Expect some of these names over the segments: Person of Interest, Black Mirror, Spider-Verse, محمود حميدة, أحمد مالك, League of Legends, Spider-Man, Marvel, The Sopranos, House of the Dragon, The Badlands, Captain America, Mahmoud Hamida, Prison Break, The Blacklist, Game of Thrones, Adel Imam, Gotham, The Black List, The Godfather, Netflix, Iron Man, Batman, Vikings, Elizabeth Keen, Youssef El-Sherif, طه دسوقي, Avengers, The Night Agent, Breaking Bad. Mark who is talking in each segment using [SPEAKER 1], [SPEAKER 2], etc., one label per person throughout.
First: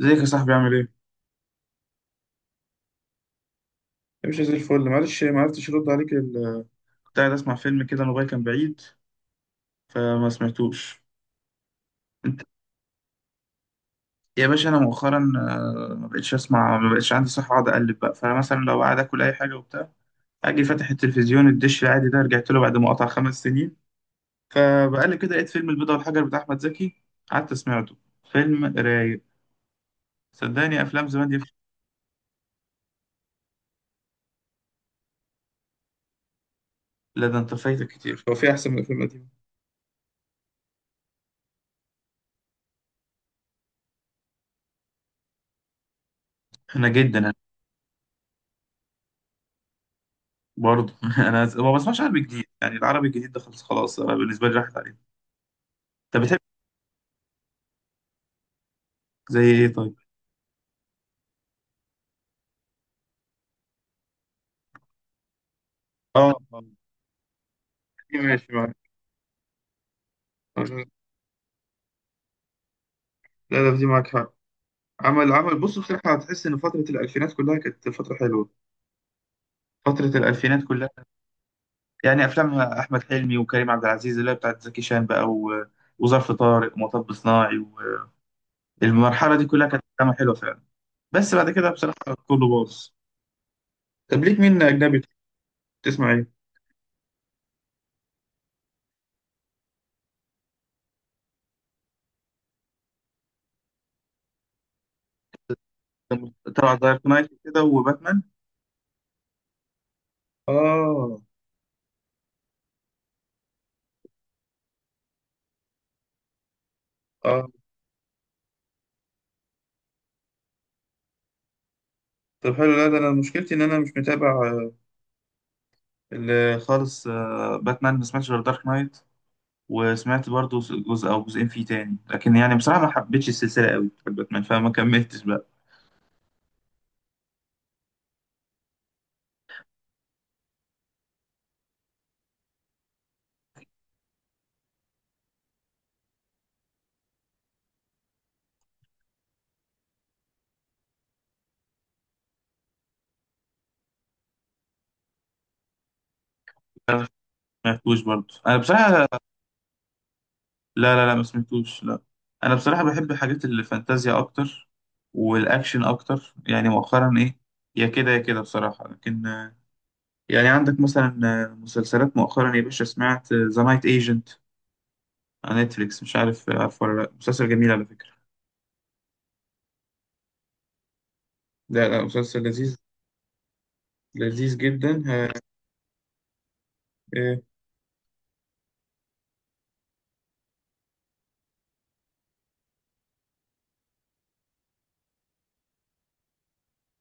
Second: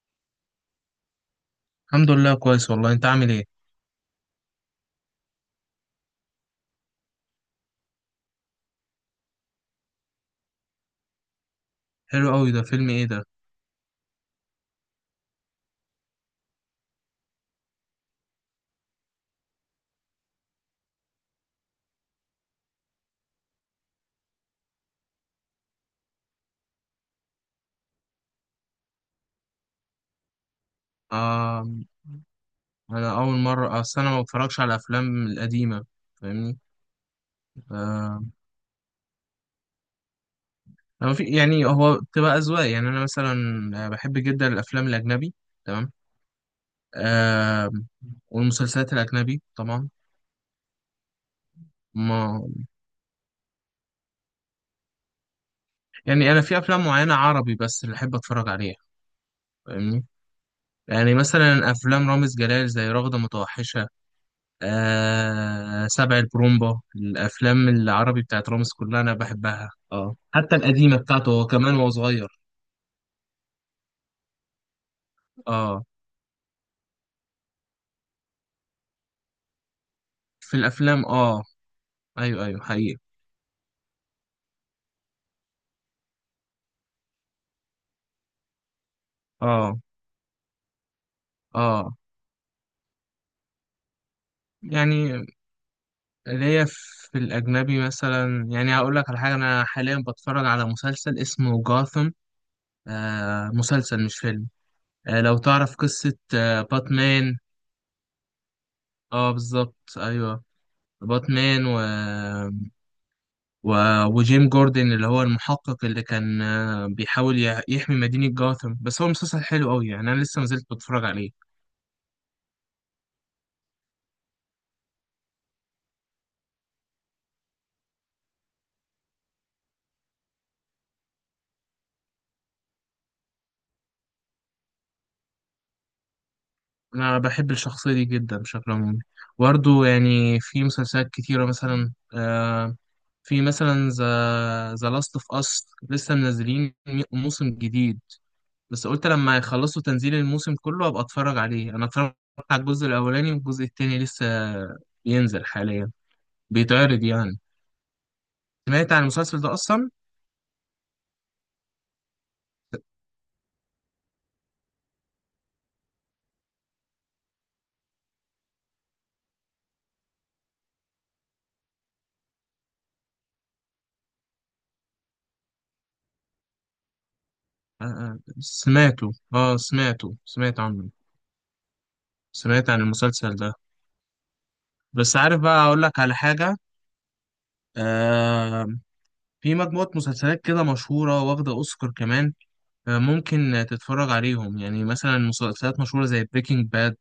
[SPEAKER 1] ازيك يا صاحبي عامل ايه؟
[SPEAKER 2] الحمد لله كويس والله، انت عامل ايه؟
[SPEAKER 1] مش زي الفل، معلش ما عرفتش ارد عليك كنت قاعد اسمع فيلم كده، الموبايل كان بعيد فما سمعتوش.
[SPEAKER 2] حلو
[SPEAKER 1] انت،
[SPEAKER 2] قوي. ده فيلم ايه ده؟
[SPEAKER 1] يا باشا انا مؤخرا ما بقتش اسمع، ما بقتش عندي صحة اقعد اقلب بقى. فانا مثلا لو قاعد اكل اي حاجة وبتاع، اجي فاتح التلفزيون، الدش العادي ده رجعت له بعد ما قطع 5 سنين، فبقلب كده لقيت فيلم البيضة والحجر بتاع احمد زكي، قعدت سمعته. فيلم رايق. صدقني افلام زمان دي.
[SPEAKER 2] آه. انا اول مره، اصل انا ما بتفرجش على الافلام القديمه. فاهمني؟
[SPEAKER 1] لا، ده انت فايتك
[SPEAKER 2] آه.
[SPEAKER 1] كتير، هو في احسن من الافلام القديمة؟
[SPEAKER 2] أنا في، يعني هو بتبقى اذواق، يعني انا مثلا بحب جدا الافلام الاجنبي. تمام.
[SPEAKER 1] انا جدا.
[SPEAKER 2] آه، والمسلسلات الاجنبي طبعا.
[SPEAKER 1] برضه انا ما بسمعش عربي
[SPEAKER 2] ما،
[SPEAKER 1] جديد، يعني العربي الجديد ده خلاص خلاص، انا بالنسبه لي راحت عليه. انت
[SPEAKER 2] يعني انا
[SPEAKER 1] بتحب
[SPEAKER 2] في افلام معينه عربي بس اللي احب اتفرج عليها.
[SPEAKER 1] زي ايه طيب؟
[SPEAKER 2] فاهمني؟ يعني مثلا افلام رامز جلال زي رغده متوحشه، آه سبع
[SPEAKER 1] اه، آه.
[SPEAKER 2] البرومبا. الافلام العربي بتاعت
[SPEAKER 1] ماشي
[SPEAKER 2] رامز
[SPEAKER 1] معاك.
[SPEAKER 2] كلها انا بحبها، اه حتى القديمه بتاعته هو كمان وهو صغير.
[SPEAKER 1] لا، لا في دي معاك حق. عمل بص،
[SPEAKER 2] اه.
[SPEAKER 1] بصراحة هتحس إن فترة الألفينات كلها كانت فترة حلوة. فترة
[SPEAKER 2] في
[SPEAKER 1] الألفينات كلها.
[SPEAKER 2] الافلام اه.
[SPEAKER 1] يعني
[SPEAKER 2] ايوه،
[SPEAKER 1] أفلام
[SPEAKER 2] ايوه، حقيقي.
[SPEAKER 1] أحمد حلمي وكريم عبد العزيز اللي هي بتاعت زكي شان بقى و وظرف طارق ومطب صناعي، والمرحلة دي كلها
[SPEAKER 2] اه،
[SPEAKER 1] كانت أفلام حلوة فعلا. بس بعد كده
[SPEAKER 2] اه.
[SPEAKER 1] بصراحة كله باظ. طب ليك مين أجنبي
[SPEAKER 2] يعني
[SPEAKER 1] تسمع إيه؟
[SPEAKER 2] اللي هي، في الاجنبي مثلا، يعني هقول لك على حاجه. انا حاليا بتفرج على مسلسل اسمه جاثم. آه، مسلسل مش فيلم. آه، لو تعرف قصه
[SPEAKER 1] طبعا دارك نايت
[SPEAKER 2] باتمان.
[SPEAKER 1] كده وباتمان.
[SPEAKER 2] اه، بالظبط، ايوه.
[SPEAKER 1] آه،
[SPEAKER 2] باتمان وجيم جوردن اللي هو المحقق اللي كان بيحاول
[SPEAKER 1] اه.
[SPEAKER 2] يحمي مدينة جاثم. بس هو مسلسل حلو قوي، يعني أنا لسه مازلت بتفرج عليه.
[SPEAKER 1] طب حلو، لا ده انا مشكلتي ان انا مش متابع خالص باتمان ما سمعتش غير دارك نايت، وسمعت برضو جزء او جزئين فيه تاني، لكن يعني بصراحه ما حبيتش السلسله قوي بتاعت باتمان فما كملتش بقى.
[SPEAKER 2] أنا بحب الشخصية دي جدا بشكل عمومي. برضه يعني في مسلسلات كتيرة مثلا. في مثلا ذا لاست اوف اس لسه منزلين موسم جديد. بس قلت لما يخلصوا تنزيل الموسم كله ابقى اتفرج عليه. انا اتفرجت على الجزء الاولاني، والجزء التاني لسه بينزل حاليا، بيتعرض يعني.
[SPEAKER 1] ما سمعتوش برضو انا بصراحه،
[SPEAKER 2] سمعت عن
[SPEAKER 1] لا.
[SPEAKER 2] المسلسل ده اصلا؟
[SPEAKER 1] لا، لا ما سمعتوش. لا، انا بصراحه بحب حاجات الفانتازيا اكتر والاكشن اكتر، يعني مؤخرا ايه، يا كده يا كده بصراحه. لكن يعني عندك مثلا مسلسلات مؤخرا يا باشا سمعت ذا نايت ايجنت على نتفليكس؟ مش عارف، عارف ولا لا؟ مسلسل جميل على
[SPEAKER 2] آه،
[SPEAKER 1] فكره.
[SPEAKER 2] آه، سمعته. اه سمعته، سمعت عنه.
[SPEAKER 1] لا، لا مسلسل
[SPEAKER 2] سمعت
[SPEAKER 1] لذيذ،
[SPEAKER 2] عن المسلسل ده.
[SPEAKER 1] لذيذ جدا.
[SPEAKER 2] بس
[SPEAKER 1] ها.
[SPEAKER 2] عارف بقى، اقول لك على حاجة.
[SPEAKER 1] إيه،
[SPEAKER 2] آه، في مجموعة مسلسلات كده مشهورة واخدة اوسكار كمان. آه، ممكن تتفرج عليهم. يعني مثلا مسلسلات مشهورة زي بريكنج باد،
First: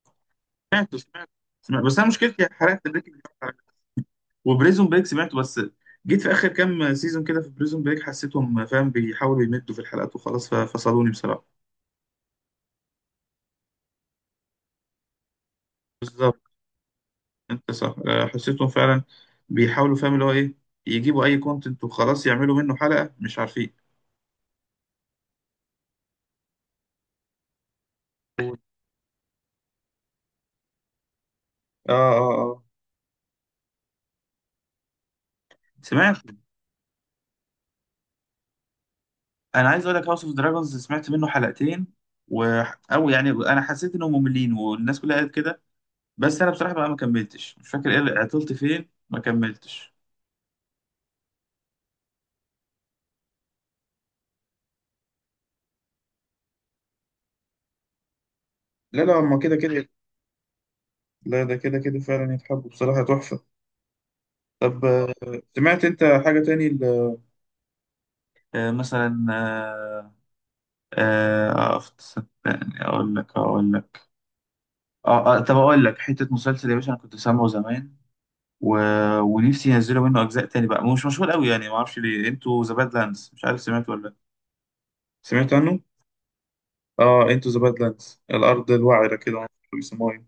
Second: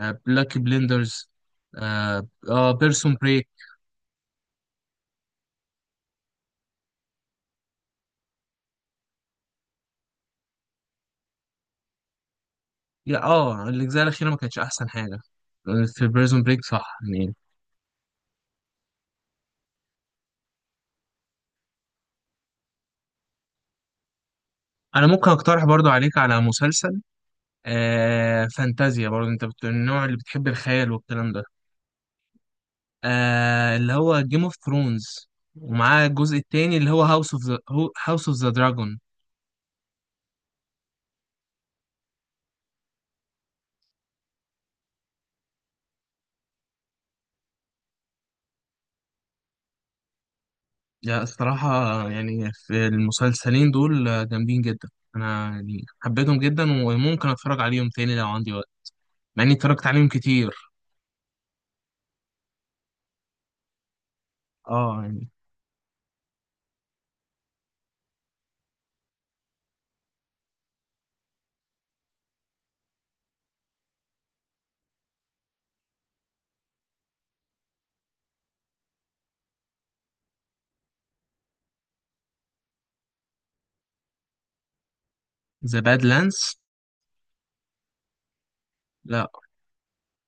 [SPEAKER 2] آه بلاك
[SPEAKER 1] سمعته
[SPEAKER 2] بليندرز،
[SPEAKER 1] سمعته سمعته، بس انا
[SPEAKER 2] اه,
[SPEAKER 1] مشكلتي
[SPEAKER 2] آه
[SPEAKER 1] حرقت
[SPEAKER 2] بيرسون
[SPEAKER 1] بريكنج
[SPEAKER 2] بريك.
[SPEAKER 1] باد وبريزون بريك سمعته، بس جيت في اخر كام سيزون كده في بريزون بريك حسيتهم فاهم بيحاولوا يمدوا في الحلقات وخلاص ففصلوني بصراحه.
[SPEAKER 2] يا اه الاجزاء الاخيرة ما كانتش احسن حاجة في
[SPEAKER 1] بالظبط،
[SPEAKER 2] بيرسون بريك، صح يعني.
[SPEAKER 1] انت صح حسيتهم فعلا بيحاولوا فاهم اللي هو ايه، يجيبوا اي كونتنت وخلاص يعملوا منه حلقه مش عارفين.
[SPEAKER 2] انا ممكن اقترح برضو عليك على مسلسل
[SPEAKER 1] اه،
[SPEAKER 2] فانتازيا. برضو انت النوع اللي بتحب، الخيال والكلام ده.
[SPEAKER 1] اه، اه.
[SPEAKER 2] آه، اللي هو جيم اوف ثرونز، ومعاه
[SPEAKER 1] سمعت.
[SPEAKER 2] الجزء التاني اللي هو هاوس اوف ذا دراجون.
[SPEAKER 1] انا عايز اقول لك هاوس اوف دراجونز سمعت منه حلقتين و او يعني انا حسيت انهم مملين والناس كلها قالت كده، بس انا بصراحه بقى ما كملتش، مش فاكر ايه عطلت فين ما كملتش.
[SPEAKER 2] لا الصراحة، يعني في المسلسلين دول جامدين جدا. أنا يعني حبيتهم جدا، وممكن أتفرج عليهم تاني لو عندي وقت،
[SPEAKER 1] لا، لا هما
[SPEAKER 2] مع إني
[SPEAKER 1] كده
[SPEAKER 2] اتفرجت
[SPEAKER 1] كده.
[SPEAKER 2] عليهم كتير.
[SPEAKER 1] لا، ده كده كده فعلا يتحبوا، بصراحة تحفة. طب
[SPEAKER 2] اه يعني.
[SPEAKER 1] سمعت انت حاجة تاني مثلا صدقني اقول لك، طب اقول لك حته مسلسل يا باشا انا كنت سامعه زمان و ونفسي ينزلوا منه اجزاء تاني بقى، مش مشهور قوي يعني ما اعرفش ليه، انتوا ذا باد لاندز مش عارف سمعت ولا لأ؟ سمعت
[SPEAKER 2] ذا
[SPEAKER 1] عنه؟
[SPEAKER 2] باد لاندز.
[SPEAKER 1] اه انتو ذا بادلاندز الأرض الوعرة
[SPEAKER 2] لا
[SPEAKER 1] كده بيسموها.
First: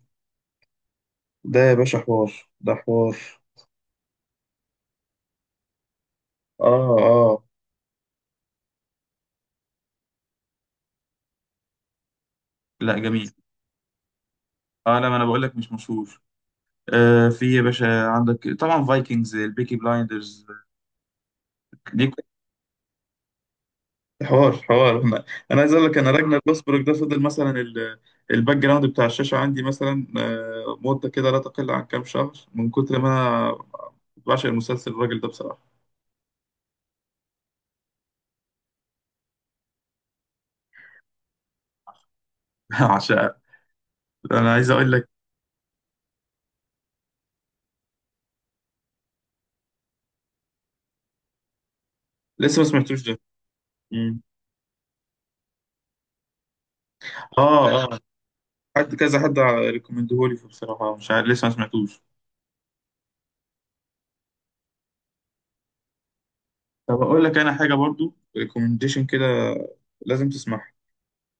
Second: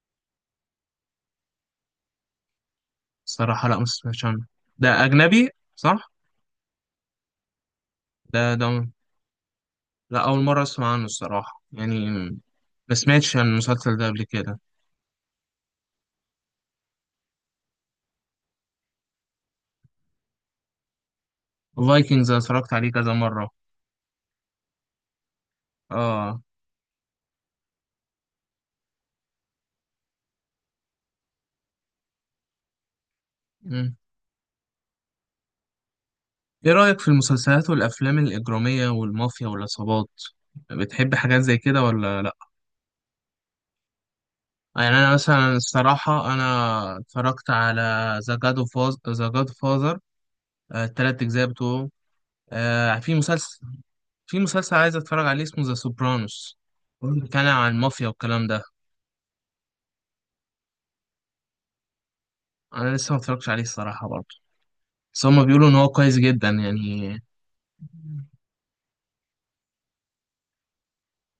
[SPEAKER 1] ده يا باشا حوار، ده حوار.
[SPEAKER 2] الصراحة، لا ما سمعتش عنه. ده أجنبي، صح؟
[SPEAKER 1] اه، اه.
[SPEAKER 2] ده ده لا، أول مرة أسمع عنه الصراحة يعني. ما
[SPEAKER 1] لا، جميل.
[SPEAKER 2] سمعتش عن المسلسل ده قبل كده.
[SPEAKER 1] اه، لا ما انا بقول لك مش مشهور. في يا باشا عندك طبعا فايكنجز، البيكي بلايندرز دي
[SPEAKER 2] فايكنجز أنا اتفرجت عليه كذا مرة.
[SPEAKER 1] حوار حوار. انا عايز اقول لك انا
[SPEAKER 2] اه.
[SPEAKER 1] راجنر لوسبروك ده فضل مثلا الباك جراوند بتاع الشاشه عندي مثلا مده كده لا تقل عن كام شهر من كتر ما انا بعشق المسلسل، الراجل ده بصراحه.
[SPEAKER 2] إيه رأيك في المسلسلات والأفلام الإجرامية والمافيا والعصابات؟ بتحب حاجات زي كده ولا لأ؟
[SPEAKER 1] عشان انا عايز
[SPEAKER 2] يعني
[SPEAKER 1] اقول لك
[SPEAKER 2] أنا مثلا الصراحة، أنا اتفرجت على ذا جاد فازر، التلات أجزاء بتوعه.
[SPEAKER 1] لسه ما
[SPEAKER 2] آه،
[SPEAKER 1] سمعتوش
[SPEAKER 2] في
[SPEAKER 1] ده.
[SPEAKER 2] مسلسل
[SPEAKER 1] مم.
[SPEAKER 2] في مسلسل عايز أتفرج عليه اسمه ذا سوبرانوس، بيتكلم عن
[SPEAKER 1] اه، اه،
[SPEAKER 2] المافيا والكلام ده.
[SPEAKER 1] حد كذا حد ريكومندهولي فبصراحه مش عارف لسه ما سمعتوش.
[SPEAKER 2] أنا لسه ما اتفرجتش عليه الصراحة برضه، بس هما بيقولوا إن هو كويس جدا
[SPEAKER 1] طب
[SPEAKER 2] يعني.
[SPEAKER 1] اقول لك انا حاجه برضو، ريكومنديشن كده لازم تسمعها،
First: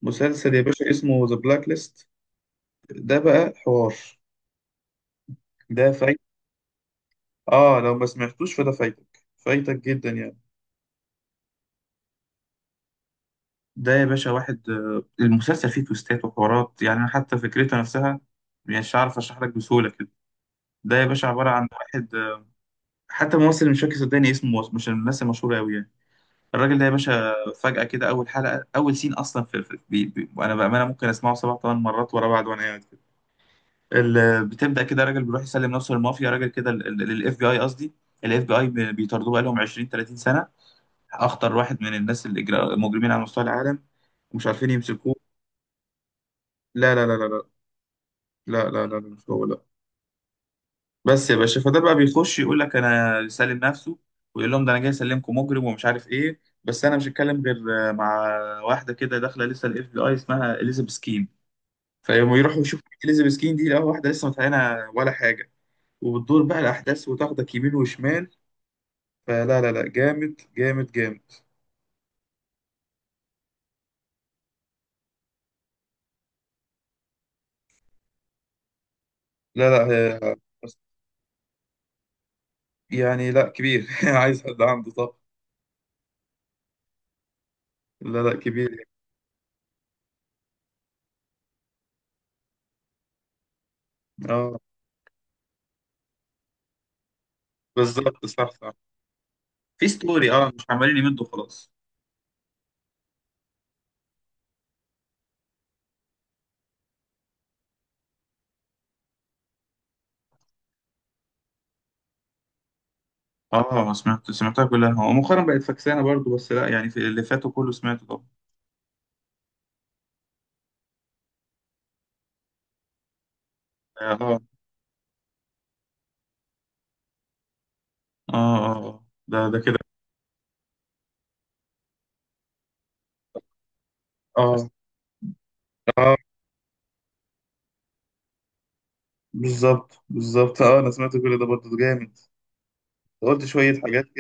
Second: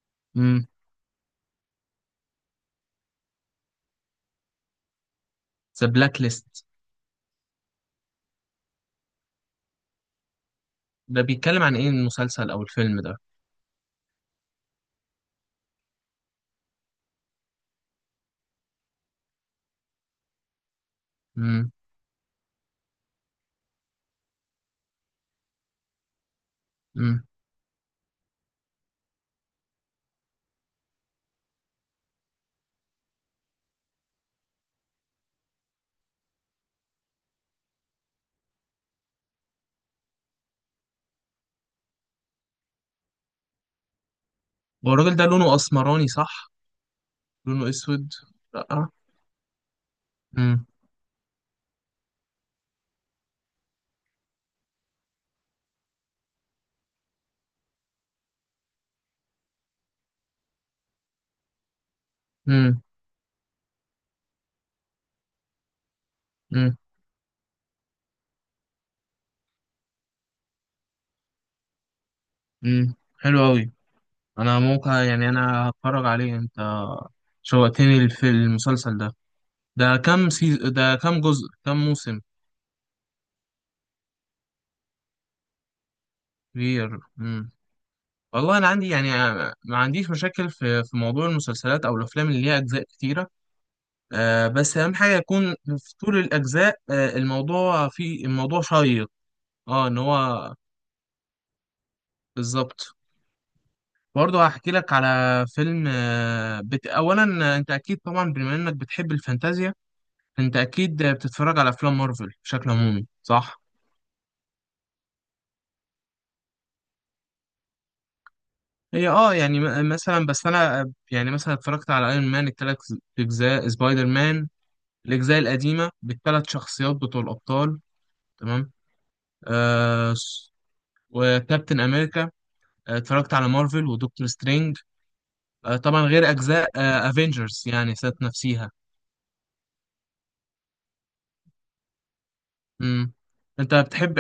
[SPEAKER 1] مسلسل يا باشا اسمه ذا بلاك ليست، ده بقى حوار،
[SPEAKER 2] ذا
[SPEAKER 1] ده فايت.
[SPEAKER 2] بلاك ليست.
[SPEAKER 1] اه، لو ما سمعتوش فده فايتك، فايتك جدا يعني.
[SPEAKER 2] ده بيتكلم عن إيه المسلسل أو الفيلم ده؟
[SPEAKER 1] ده يا باشا واحد المسلسل فيه تويستات وحوارات، يعني أنا حتى فكرتها نفسها مش عارف اشرح لك بسهوله كده. ده يا باشا عباره عن
[SPEAKER 2] مم.
[SPEAKER 1] واحد حتى ممثل مش فاكر صدقني اسمه، مش من الناس المشهوره قوي يعني. الراجل ده يا
[SPEAKER 2] مم.
[SPEAKER 1] باشا فجاه كده، اول حلقه، اول سين اصلا في بي بي وانا بامانه ممكن اسمعه سبع ثمان مرات ورا بعض وانا قاعد. بتبدا كده راجل بيروح يسلم نفسه للمافيا، راجل كده للاف بي اي قصدي، الاف بي اي بيطاردوه بقالهم 20 30 سنه، اخطر واحد من الناس اللي مجرمين على مستوى العالم ومش عارفين
[SPEAKER 2] هو
[SPEAKER 1] يمسكوه.
[SPEAKER 2] الراجل ده لونه اسمراني، صح؟
[SPEAKER 1] لا لا لا لا
[SPEAKER 2] لونه اسود.
[SPEAKER 1] لا لا لا
[SPEAKER 2] لا.
[SPEAKER 1] لا لا، مش هو، لا.
[SPEAKER 2] امم.
[SPEAKER 1] بس يا باشا فده بقى بيخش يقول لك انا سالم نفسه، ويقول لهم ده انا جاي اسلمكم مجرم ومش عارف ايه، بس انا مش هتكلم غير مع واحده كده داخله لسه الاف بي اي اسمها اليزابيث كين، فيقوموا يروحوا
[SPEAKER 2] امم.
[SPEAKER 1] يشوفوا اليزابيث كين دي، لا واحده لسه متعينه ولا حاجه، وبتدور بقى
[SPEAKER 2] امم.
[SPEAKER 1] الاحداث وتاخدك يمين وشمال. فلا، لا، لا جامد، جامد، جامد.
[SPEAKER 2] امم. حلو قوي. انا ممكن يعني، انا هتفرج عليه. انت شوقتني في المسلسل ده.
[SPEAKER 1] لا، لا هي بس-
[SPEAKER 2] ده كام جزء، كام موسم؟
[SPEAKER 1] يعني لا كبير عايز حد عنده. طب
[SPEAKER 2] كبير. امم.
[SPEAKER 1] لا، لا
[SPEAKER 2] والله انا
[SPEAKER 1] كبير يعني.
[SPEAKER 2] عندي يعني، ما عنديش مشاكل في موضوع المسلسلات او الافلام اللي ليها اجزاء كتيره. آه،
[SPEAKER 1] اه
[SPEAKER 2] بس اهم حاجه يكون في طول الاجزاء
[SPEAKER 1] بالظبط، صح،
[SPEAKER 2] الموضوع
[SPEAKER 1] صح.
[SPEAKER 2] شيق. اه،
[SPEAKER 1] في
[SPEAKER 2] ان
[SPEAKER 1] ستوري اه،
[SPEAKER 2] هو.
[SPEAKER 1] مش عمالين يمدوا خلاص.
[SPEAKER 2] بالظبط. برضه هحكي لك على فيلم. اولا انت اكيد طبعا، بما انك بتحب الفانتازيا. فانت اكيد بتتفرج على افلام مارفل بشكل عمومي، صح؟
[SPEAKER 1] اه سمعتها كلها، هو مؤخرا بقت فكسانه برضو بس، لا يعني في اللي فاتوا كله سمعته طبعا.
[SPEAKER 2] هي اه، يعني مثلا بس انا يعني مثلا اتفرجت على ايرون مان، الثلاث اجزاء سبايدر
[SPEAKER 1] اه، اه،
[SPEAKER 2] مان، الاجزاء القديمه بالثلاث شخصيات بتوع الابطال.
[SPEAKER 1] اه،
[SPEAKER 2] تمام.
[SPEAKER 1] آه، آه. ده ده كده.
[SPEAKER 2] آه س- وكابتن امريكا. اتفرجت على مارفل ودكتور
[SPEAKER 1] اه،
[SPEAKER 2] سترينج. آه، طبعا
[SPEAKER 1] اه،
[SPEAKER 2] غير اجزاء افنجرز يعني، ذات نفسيها.
[SPEAKER 1] بالظبط بالظبط، اه انا سمعت كل ده برضو ده جامد.
[SPEAKER 2] مم.
[SPEAKER 1] قلت
[SPEAKER 2] انت
[SPEAKER 1] شويه حاجات
[SPEAKER 2] بتحب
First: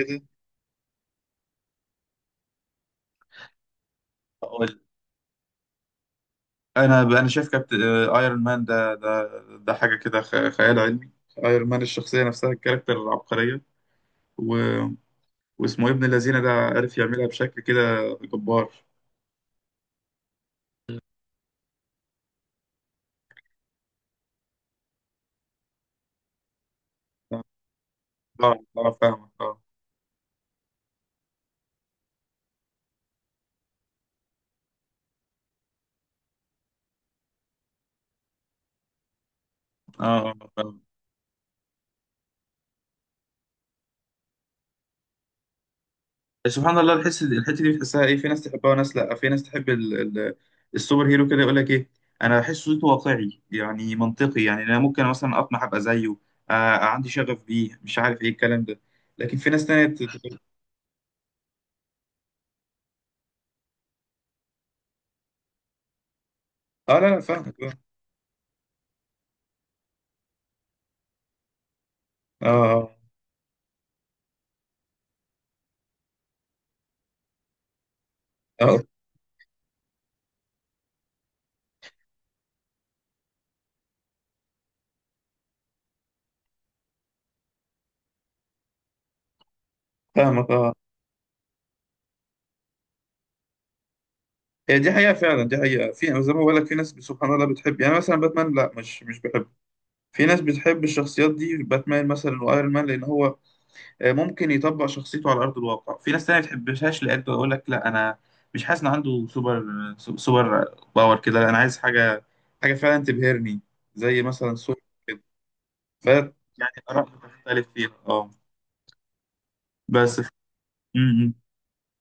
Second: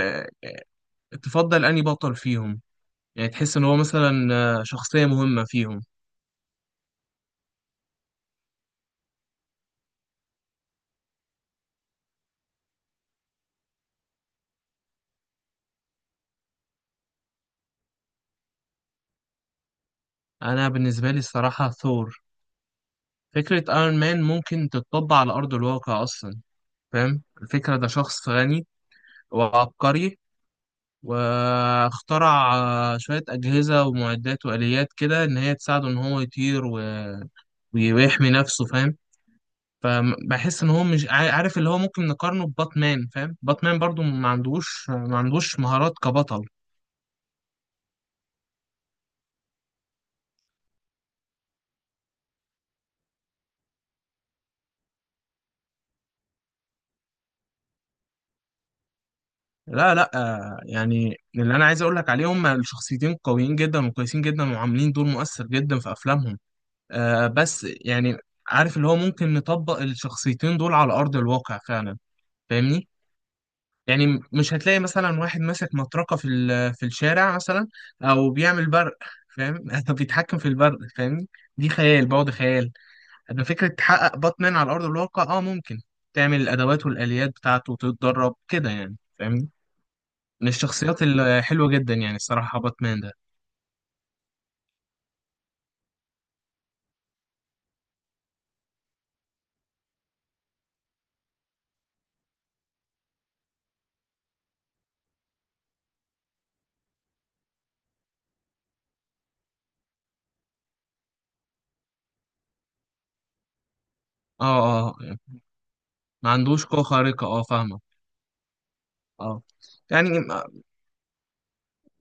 [SPEAKER 2] تفضل أنهي بطل فيهم؟ يعني تحس إن هو مثلا
[SPEAKER 1] كده.
[SPEAKER 2] شخصية مهمة فيهم.
[SPEAKER 1] انا شايف كابتن ايرون مان ده، ده حاجه كده خيال علمي، ايرون مان الشخصيه نفسها، الكاركتر العبقريه و واسمه إيه، ابن الذين ده عارف يعملها بشكل كده جبار.
[SPEAKER 2] أنا بالنسبة لي الصراحة ثور. فكرة ايرون مان ممكن تتطبق على أرض الواقع أصلا. فاهم الفكرة؟ ده شخص
[SPEAKER 1] اه،
[SPEAKER 2] غني
[SPEAKER 1] اه فاهمك، اه.
[SPEAKER 2] وعبقري. واخترع شوية أجهزة ومعدات وآليات كده إن هي تساعده إن هو يطير ويحمي نفسه، فاهم؟
[SPEAKER 1] اه
[SPEAKER 2] فبحس إن
[SPEAKER 1] فاهمك
[SPEAKER 2] هو مش عارف. اللي هو ممكن نقارنه بباتمان، فاهم؟ باتمان برضو ما عندوش، ما عندوش مهارات كبطل.
[SPEAKER 1] سبحان الله الحس، الحته دي بتحسها ايه، في ناس تحبها وناس لا. في ناس تحب ال... السوبر هيرو كده، يقول لك ايه، انا بحس صوته واقعي يعني منطقي، يعني انا ممكن مثلا اطمح ابقى زيه. آه عندي شغف بيه مش عارف ايه الكلام ده، لكن في ناس تانية
[SPEAKER 2] لا، لا، يعني اللي انا عايز اقول لك عليهم، الشخصيتين قويين جدا وكويسين جدا وعاملين دور مؤثر جدا في افلامهم.
[SPEAKER 1] اه لا، لا فاهمك،
[SPEAKER 2] بس
[SPEAKER 1] اه.
[SPEAKER 2] يعني عارف، اللي هو ممكن نطبق الشخصيتين دول على ارض الواقع فعلا.
[SPEAKER 1] اه،
[SPEAKER 2] فاهمني؟
[SPEAKER 1] آه،
[SPEAKER 2] يعني مش هتلاقي مثلا واحد ماسك مطرقة في في الشارع مثلا، او بيعمل
[SPEAKER 1] اه
[SPEAKER 2] برق، فاهم؟ أو بيتحكم في البرق، فاهمني؟ دي خيال بعد خيال. اما فكرة تحقق باتمان على ارض الواقع، اه ممكن تعمل الادوات والاليات بتاعته وتتدرب كده يعني. فاهمني؟ من
[SPEAKER 1] فاهمك، اه.
[SPEAKER 2] الشخصيات الحلوة جدا يعني الصراحة، باتمان ده.
[SPEAKER 1] هي دي حقيقة فعلا، دي حقيقة. في يعني زي ما بقول لك في ناس سبحان الله بتحب، يعني مثلا باتمان لا، مش بحب. في ناس بتحب الشخصيات دي، باتمان مثلا وايرون مان لان هو ممكن يطبق شخصيته على ارض الواقع. في ناس تانية ما بتحبهاش لان يقول لك لا انا مش حاسس ان عنده سوبر، سوبر باور كده، لا انا عايز حاجة، حاجة فعلا تبهرني، زي
[SPEAKER 2] اه،
[SPEAKER 1] مثلا سوبر
[SPEAKER 2] اه
[SPEAKER 1] كده،
[SPEAKER 2] يعني
[SPEAKER 1] ف
[SPEAKER 2] ما عندوش قوة
[SPEAKER 1] يعني اراء
[SPEAKER 2] خارقة، اه
[SPEAKER 1] بتختلف
[SPEAKER 2] فاهمة.
[SPEAKER 1] فيها اه.
[SPEAKER 2] اه، يعني
[SPEAKER 1] بس م- م.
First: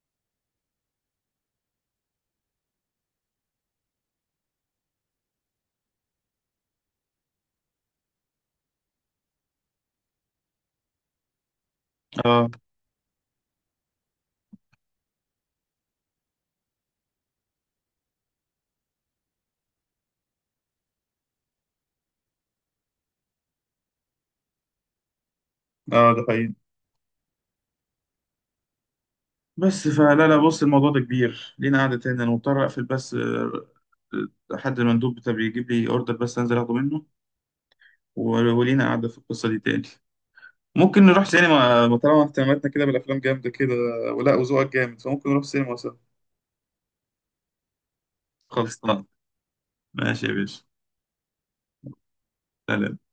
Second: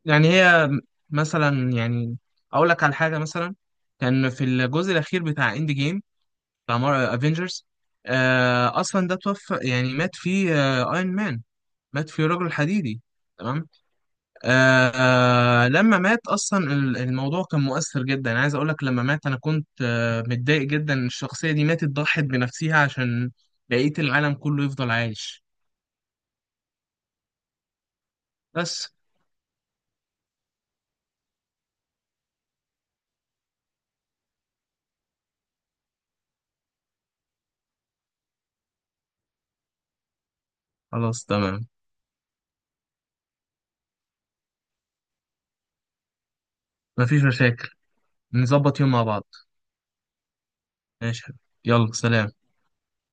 [SPEAKER 2] يعني هي مثلا، يعني اقول لك على حاجة مثلا. كان في الجزء الأخير بتاع اند جيم، بتاع افنجرز. آه، اصلا ده توفى يعني، مات فيه ايرون مان. مات فيه
[SPEAKER 1] اه
[SPEAKER 2] رجل حديدي. تمام. آه لما مات اصلا الموضوع كان مؤثر جدا. عايز اقول لك، لما مات انا كنت متضايق جدا إن الشخصيه دي ماتت، ضحت بنفسها عشان بقيه العالم كله يفضل عايش.
[SPEAKER 1] اه، ده حقيقي.
[SPEAKER 2] بس.
[SPEAKER 1] بس فلا، لا، بص الموضوع ده كبير، لينا قعدة تاني. أنا مضطر أقفل بس حد المندوب بتاع بيجيب لي أوردر، بس أنزل أخده منه ولينا قعدة في القصة دي تاني. ممكن
[SPEAKER 2] خلاص
[SPEAKER 1] نروح
[SPEAKER 2] تمام.
[SPEAKER 1] سينما ما طالما اهتماماتنا كده بالأفلام جامدة كده، ولا وذوقك جامد فممكن نروح سينما سوا.
[SPEAKER 2] مفيش مشاكل. نظبط يوم
[SPEAKER 1] خلصان،
[SPEAKER 2] مع بعض.
[SPEAKER 1] ماشي يا باشا.
[SPEAKER 2] ماشي. يلا، سلام.
[SPEAKER 1] سلام.